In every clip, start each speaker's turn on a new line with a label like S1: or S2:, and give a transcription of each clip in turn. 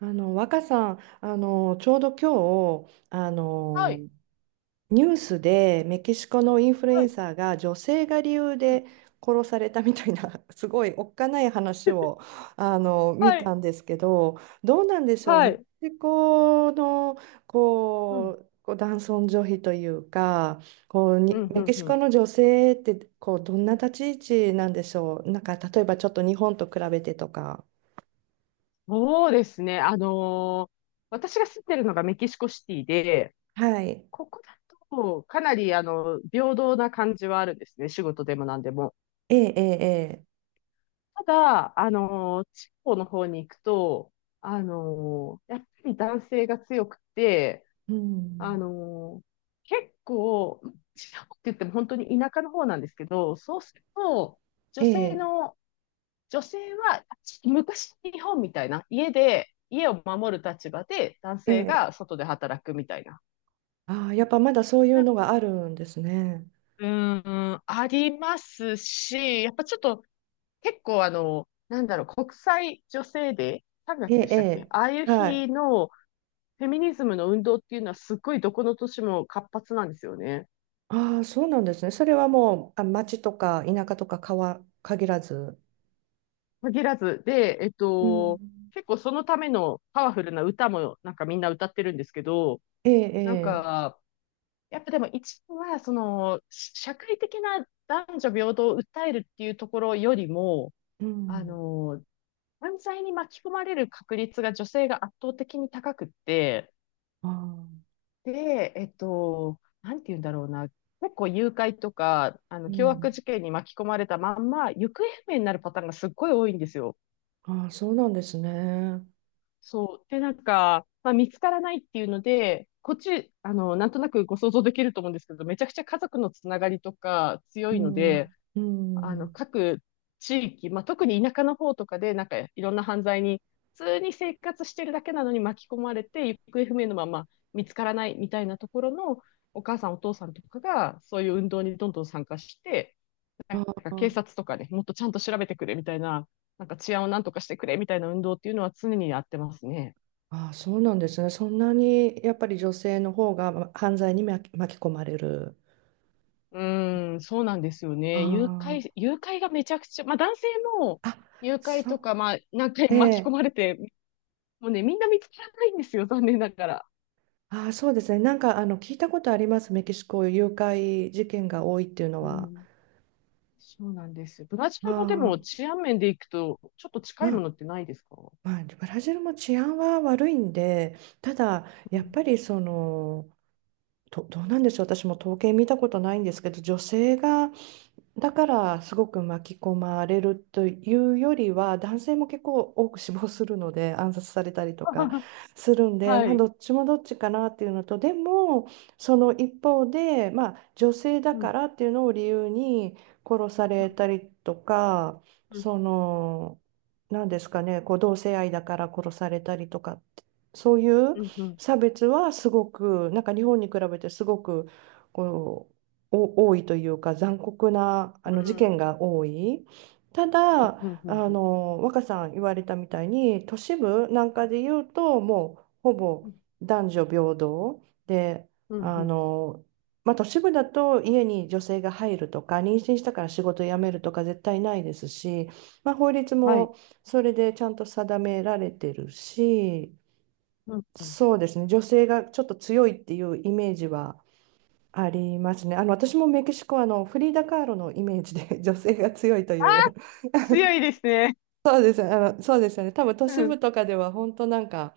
S1: 若さん、ちょうど今日
S2: はい。
S1: ニュースでメキシコのインフルエ
S2: は
S1: ン
S2: い。
S1: サーが女性が理由
S2: うん。
S1: で殺されたみたいな すごいおっかない話を見
S2: は
S1: た
S2: い。
S1: んですけど、どうなんでしょう。
S2: は
S1: メキ
S2: い。
S1: シコの
S2: うん。
S1: 男尊女卑というか、こう
S2: う
S1: に
S2: ん、う
S1: メ
S2: ん、
S1: キシ
S2: う
S1: コ
S2: ん。
S1: の女性ってどんな立ち位置なんでしょう。なんか例えばちょっと日本と比べてとか。
S2: そうですね。私が住んでるのがメキシコシティで、
S1: はい、
S2: ここだとかなり、平等な感じはあるんですね。仕事でも何でも。
S1: ええ、ええ、ええ、
S2: ただ、地方の方に行くと、やっぱり男性が強くて、
S1: う
S2: あ
S1: ん、
S2: のー結構、地方って言っても本当に田舎の方なんですけど、そうすると、
S1: え
S2: 女性
S1: え、
S2: の女性は昔日本みたいな家で家を守る立場で男
S1: え
S2: 性
S1: え、
S2: が外で働くみたいな。
S1: ああ、やっぱまだそういう
S2: なんか
S1: のがあるんですね。
S2: うーん、ありますし、やっぱちょっと結構あの、なんだろう、国際女性デー、3
S1: え
S2: 月で
S1: え、
S2: し
S1: え
S2: たっけ、ああいう
S1: え、はい。
S2: 日のフェミニズムの運動っていうのはすっごいどこの年も活発なんですよね。
S1: ああ、そうなんですね。それはもう、あ、町とか田舎とか川限らず。
S2: 限らず。で、
S1: うん、
S2: 結構そのためのパワフルな歌もなんかみんな歌ってるんですけど、
S1: ええ、
S2: なん
S1: え
S2: か、やっぱでも一部は、その、社会的な男女平等を訴えるっていうところよりも、
S1: え、う
S2: あ
S1: ん、
S2: の、犯罪に巻き込まれる確率が女性が圧倒的に高くって、
S1: ああ、
S2: で、なんて言うんだろうな、結構誘拐とか、あの、
S1: う
S2: 凶悪
S1: ん、
S2: 事件に巻き込まれたまんま、行方不明になるパターンがすっごい多いんですよ。
S1: ああ、そうなんですね。
S2: そう。で、なんか、まあ、見つからないっていうので、こっち、あの、なんとなくご想像できると思うんですけど、めちゃくちゃ家族のつながりとか
S1: う
S2: 強いので、
S1: ん、う
S2: あの、
S1: ん、
S2: 各地域、まあ、特に田舎の方とかで、なんかいろんな犯罪に、普通に生活してるだけなのに巻き込まれて、行方不明のまま見つからないみたいなところの、お母さん、お父さんとかが、そういう運動にどんどん参加して、なん
S1: あ
S2: か
S1: あ、
S2: 警察とかね、もっとちゃんと調べてくれみたいな、なんか治安をなんとかしてくれみたいな運動っていうのは常にやってますね。
S1: ああ、そうなんですね。そんなにやっぱり女性の方がま犯罪に巻き込まれる。
S2: うーん、そうなんですよね。
S1: あ
S2: 誘拐がめちゃくちゃ、まあ男性も
S1: あ、あ、
S2: 誘拐
S1: そ
S2: と
S1: う、
S2: か、まあ何回
S1: え
S2: 巻き込
S1: え。
S2: まれてもうね、みんな見つからないんですよ、残念ながら。
S1: ああ、そうですね。なんか、聞いたことあります。メキシコ、誘拐事件が多いっていうの
S2: う
S1: は。
S2: ん。そうなんです。ブラジ
S1: あ
S2: ルもで
S1: あ、
S2: も治安面でいくと、ちょっと近
S1: ま
S2: いも
S1: あ、
S2: のってないですか、う
S1: まあ、ブラジルも治安は悪いんで、ただ、やっぱ
S2: ん。
S1: り、その、どうなんでしょう。私も統計見たことないんですけど、女性がだからすごく巻き込まれるというよりは男性も結構多く死亡するので 暗殺されたりとか するんで、
S2: は
S1: まあ、
S2: い。
S1: どっちもどっちかなっていうのと、でもその一方で、まあ、女性だ
S2: う
S1: か
S2: ん。
S1: らっていうのを理由に殺さ
S2: う
S1: れ
S2: ん。
S1: たりとか、
S2: うん。
S1: その、なんですかね、同性愛だから殺されたりとかって、そういう
S2: うん。うん。
S1: 差別はすごく、なんか日本に比べてすごくこう。お多いというか残酷な
S2: う
S1: 事件
S2: ん。
S1: が多い。た
S2: うん。
S1: だ
S2: うん。うん。
S1: 若さん言われたみたいに都市部なん
S2: は
S1: か
S2: い。
S1: で言うと、もうほ
S2: う
S1: ぼ
S2: ん。
S1: 男女平等で、
S2: うん。
S1: あ
S2: うん。
S1: の、まあ、都市部だと家に女性が入るとか妊娠したから仕事辞めるとか絶対ないですし、まあ、法律
S2: はい。
S1: もそれでちゃんと定められてるし、
S2: うん。うん。
S1: そうですね、女性がちょっと強いっていうイメージはありますね。私もメキシコはフリーダ・カーロのイメージで 女性が強いという、
S2: 強いですね。
S1: そうです、そうですよね。多分都
S2: う
S1: 市部
S2: ん。
S1: とかでは本当なんか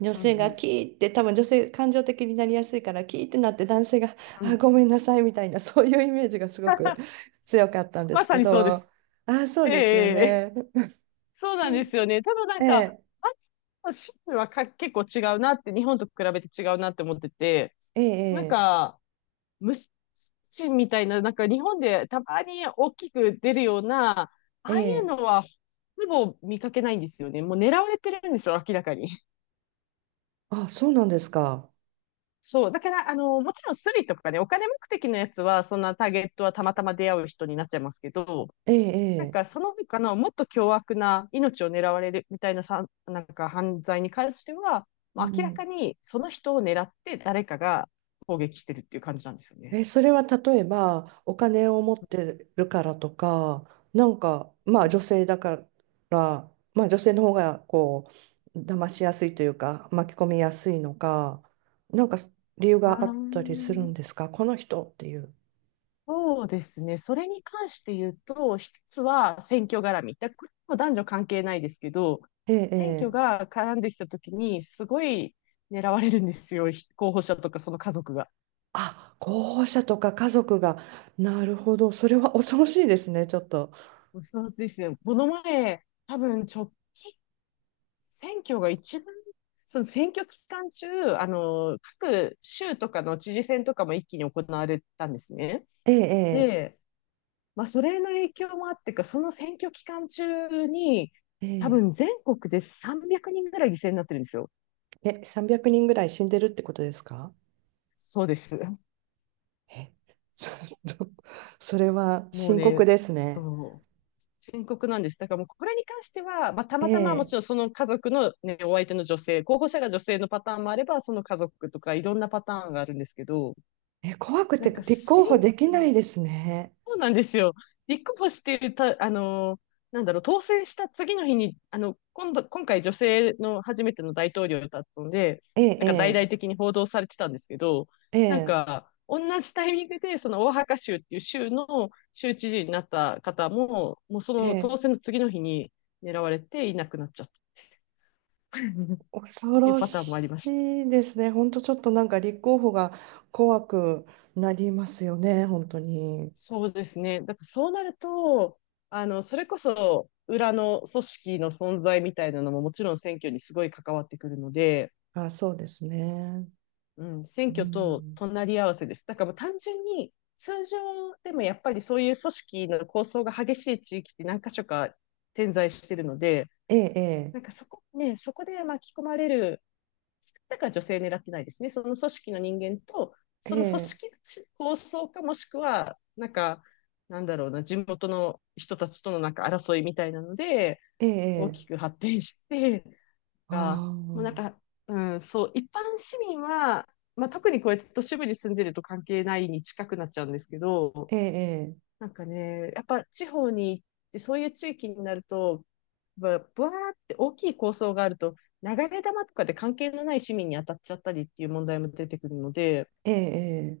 S1: 女
S2: う
S1: 性
S2: ん。う
S1: が
S2: ん。
S1: キーって、多分女性感情的になりやすいからキーってなって、男性が、
S2: う
S1: あ、
S2: ん。
S1: ごめんなさいみたいな、そういうイメージがすごく 強かったんで
S2: ま
S1: す
S2: さ
S1: け
S2: にそうで
S1: ど。
S2: す。
S1: あ、そう
S2: ええ、
S1: ですよ
S2: ええ、
S1: ね。
S2: そうなんですよね。ただなんか、
S1: ええ、
S2: あの州はか結構違うなって、日本と比べて違うなって思ってて、なん
S1: ええ、
S2: か、虫みたいな、なんか日本でたまに大きく出るような、あ
S1: え
S2: あいう
S1: え、え
S2: の
S1: え、
S2: は、ほぼ見かけないんですよね。もう狙われてるんですよ、明らかに。
S1: あ、そうなんですか。
S2: そう。だから、あの、もちろんスリとかね、お金目的のやつは、そんなターゲットはたまたま出会う人になっちゃいますけど、
S1: え
S2: なん
S1: え、え
S2: かそ
S1: え、
S2: の他のもっと凶悪な命を狙われるみたいなさ、なんか犯罪に関しては、
S1: う
S2: まあ、明ら
S1: ん、
S2: かにその人を狙って誰かが攻撃してるっていう感じなんですよね。
S1: え、それは例えばお金を持ってるからとか、なんか、ま
S2: う
S1: あ
S2: ん、
S1: 女性だから、まあ女性の方が騙しやすいというか、巻き込みやすいのか、なんか理由
S2: あ
S1: があったりする
S2: ー、
S1: んですか、この人っていう。
S2: そうですね。それに関して言うと、一つは選挙絡み。だこれも男女関係ないですけど、
S1: ええ、
S2: 選挙
S1: ええ、
S2: が絡んできたときに、すごい狙われるんですよ。ひ候補者とかその家族が。
S1: あ、候補者とか家族が、なるほど、それは恐ろしいですね、ちょっと。
S2: そうですね。この前、多分直近、選挙が一番、その選挙期間中、あの、各州とかの知事選とかも一気に行われたんですね。
S1: ええ、
S2: で、まあ、それの影響もあってか、その選挙期間中に、
S1: え
S2: 多
S1: え、え
S2: 分全国で300人ぐらい犠牲になってるんですよ。
S1: え、え、300人ぐらい死んでるってことですか？
S2: そうです。
S1: え、ちょっと それは
S2: もう
S1: 深刻
S2: ね、
S1: ですね。
S2: そう、深刻なんです。だからもうこれに関しては、まあ、た
S1: え
S2: またまも
S1: え、
S2: ちろんその家族の、ね、お相手の女性、候補者が女性のパターンもあれば、その家族とかいろんなパターンがあるんですけど、
S1: え、怖く
S2: な
S1: て
S2: んか
S1: 立候
S2: 選
S1: 補でき
S2: 挙、
S1: ないですね。
S2: そうなんですよ。立候補してた、なんだろう、当選した次の日に、あの、今度、今回女性の初めての大統領だったので、
S1: え
S2: なんか大
S1: え、
S2: 々的に報道されてたんですけど、
S1: ええ、
S2: なん
S1: え
S2: か、同じタイミングで、そのオアハカ州っていう州の州知事になった方も、もうその
S1: え、
S2: 当
S1: ええ、
S2: 選の次の日に狙われていなくなっちゃった っ
S1: 恐
S2: ていう
S1: ろ
S2: パターンもあ
S1: し
S2: りました。
S1: いですね。本当ちょっとなんか立候補が怖くなりますよね、本当に。
S2: そうですね。だからそうなると、あの、それこそ裏の組織の存在みたいなのももちろん選挙にすごい関わってくるので、
S1: あ、そうですね。
S2: うん、選
S1: う
S2: 挙と
S1: ん、
S2: 隣り合わせです。だからもう単純に通常でもやっぱりそういう組織の構想が激しい地域って何か所か点在してるので、
S1: ええ、
S2: なんかそこね、そこで巻き込まれるだから女性狙ってないですね。その組織の人間と、
S1: え
S2: そ
S1: え、え
S2: の組
S1: え、
S2: 織構想かもしくは、なんか、なんだろうな、地元の人たちとのなんか争いみたいなので、
S1: え
S2: 大
S1: え、
S2: きく発展して、が、
S1: あ
S2: もうなん
S1: あ、
S2: か、うん、そう、一般市民は、まあ、特にこうやって都市部に住んでると関係ないに近くなっちゃうんですけど、
S1: ええ、
S2: なんかね、やっぱ地方に行って、そういう地域になると、ぶぶわーって大きい構想があると、流れ弾とかで関係のない市民に当たっちゃったりっていう問題も出てくるので、
S1: ええ、ええ、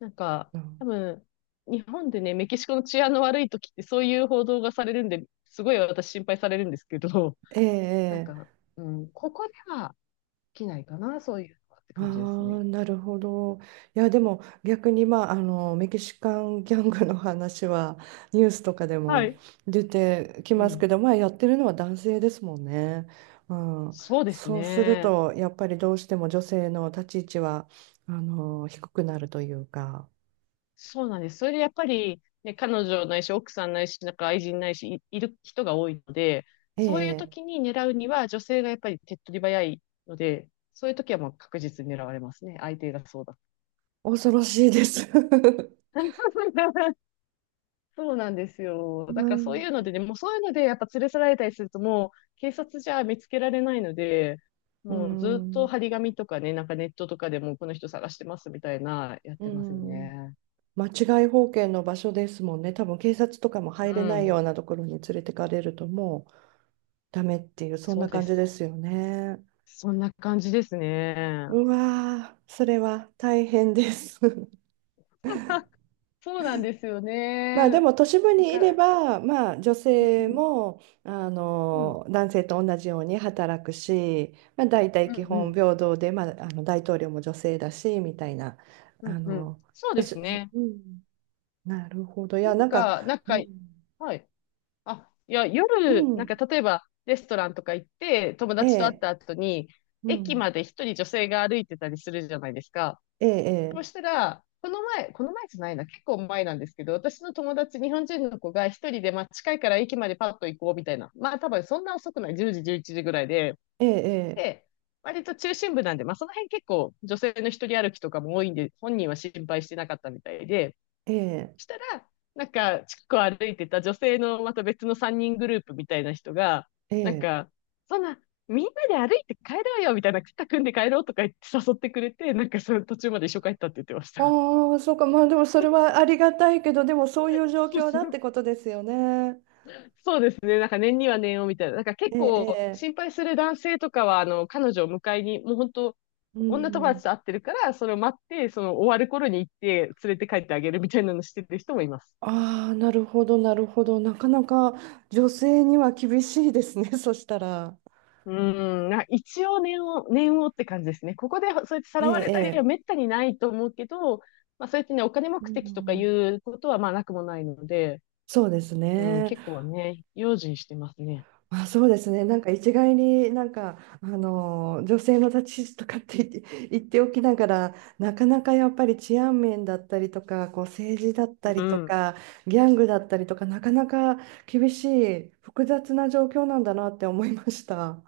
S2: なんか、多分、日本でね、メキシコの治安の悪い時ってそういう報道がされるんで、すごい私心配されるんですけど、
S1: ええ、
S2: なん
S1: え
S2: か、
S1: え、
S2: うん、ここでは起きないかな、そういうのはって
S1: あ
S2: 感じです
S1: あ、
S2: ね。
S1: なるほど。いや、でも逆に、まあ、メキシカンギャングの話はニュースとかで
S2: は
S1: も
S2: い。
S1: 出てき
S2: う
S1: ます
S2: ん。
S1: けど、まあ、やってるのは男性ですもんね。うん、
S2: そうです
S1: そうする
S2: ね。
S1: と、やっぱりどうしても女性の立ち位置は、低くなるというか、
S2: そうなんです。それでやっぱり、ね、彼女ないし、奥さんないし、なんか愛人ないし、いる人が多いので、
S1: え
S2: そういう
S1: え、
S2: 時に狙うには、女性がやっぱり手っ取り早いので、そういう時はもう確実に狙われますね。相手がそうだ。
S1: 恐ろしいです。
S2: そうなんです よ。
S1: ま
S2: だか
S1: あ、
S2: らそういうの でね、もうそういうのでやっぱ連れ去られたりすると、もう警察じゃ見つけられないので、
S1: う
S2: もうずっと
S1: ん、
S2: 張り紙とかね、なんかネットとかでもうこの人探してますみたいな、やっ
S1: う
S2: てますよね。
S1: ん。間違い保険の場所ですもんね。多分警察とかも入
S2: う
S1: れない
S2: ん、
S1: ようなところに連れてかれるとも、ダメっていう、そん
S2: そう
S1: な
S2: で
S1: 感じで
S2: す。
S1: すよね。
S2: そんな感じですね。
S1: うわー、それは大変です。
S2: そうなんですよ
S1: まあで
S2: ね。
S1: も都市部
S2: だ
S1: にい
S2: か
S1: れ
S2: ら、
S1: ば、まあ女
S2: う
S1: 性
S2: ん、
S1: も、
S2: うん、
S1: 男性と同じように働くし、まあ大体
S2: う
S1: 基
S2: ん、う
S1: 本
S2: ん、
S1: 平等で、まあ、大統領も女性だし、みたいな、
S2: う
S1: あ
S2: ん、うん。
S1: の、
S2: そう
S1: 都
S2: で
S1: 市、
S2: すね。
S1: うん、なるほど。い
S2: な
S1: や、
S2: ん
S1: なんか、
S2: か、なん
S1: う
S2: か、
S1: ん、
S2: はい。あ、いや、
S1: う
S2: 夜、なんか
S1: ん、
S2: 例えばレストランとか行って、友
S1: え
S2: 達と会っ
S1: え、
S2: た後に、
S1: う
S2: 駅
S1: ん、
S2: まで一人女性が歩いてたりするじゃないですか。
S1: え
S2: そ
S1: え、
S2: うしたら、この前じゃないな、結構前なんですけど、私の友達、日本人の子が一人で、まあ近いから駅までパッと行こうみたいな。まあ多分そんな遅くない、10時、11時ぐらいで、
S1: ええ、
S2: で、割と中心部なんで、まあ、その辺結構女性の一人歩きとかも多いんで、本人は心配してなかったみたいで、
S1: ええ、
S2: したら、なんか、近くを歩いてた女性のまた別の3人グループみたいな人が、
S1: ええ、え
S2: なん
S1: え。
S2: か、そんな、みんなで歩いて帰ろうよみたいな、肩組んで帰ろうとか言って誘ってくれて、なんかその途中まで一緒帰ったって言ってました。
S1: ああ、そうか、まあでもそれはありがたいけど、でもそういう状況だって ことですよね。
S2: そうですね。なんか年には年をみたいな。なんか結
S1: ええ、
S2: 構
S1: ええ、
S2: 心配する男性とかは、あの、彼女を迎えに、もう本当、
S1: う
S2: 女友
S1: ん。
S2: 達と会ってるから、それを待って、その終わる頃に行って連れて帰ってあげるみたいなのしてる人もいます。
S1: ああ、なるほど、なるほど。なかなか女性には厳しいですね、そしたら。
S2: うーん、な一応念をって感じですね。ここでそうやってさ
S1: え
S2: ら
S1: え、
S2: われたりは
S1: ええ。
S2: めったにないと思うけど、まあそうやってね、お金
S1: う
S2: 目的とかい
S1: ん、
S2: うことはまあなくもないので、
S1: そうです
S2: うん、
S1: ね。
S2: 結構ね、用心してますね。
S1: あ、そうですね。なんか一概になんか、女性の立ち位置とかって言って、言っておきながら、なかなかやっぱり治安面だったりとか、政治だった
S2: う
S1: りと
S2: ん。
S1: か、ギャングだったりとか、なかなか厳しい、複雑な状況なんだなって思いました。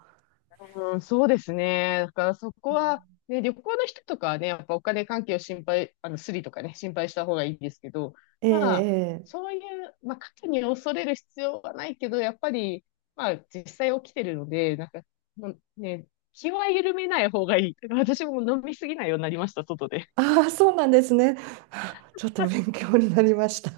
S2: うん、そうですね。だからそこ
S1: う
S2: は、
S1: ん、
S2: ね、旅行の人とかはね、やっぱお金関係を心配、あの、スリとかね、心配した方がいいですけど、
S1: ええ、
S2: まあ、
S1: ええ。
S2: そういう、まあ、過去に恐れる必要はないけど、やっぱり、まあ、実際起きてるので、なんか、もうね、気は緩めない方がいい。私も飲みすぎないようになりました、外で。
S1: ああ、そうなんですね。はあ、ちょっと勉強になりました。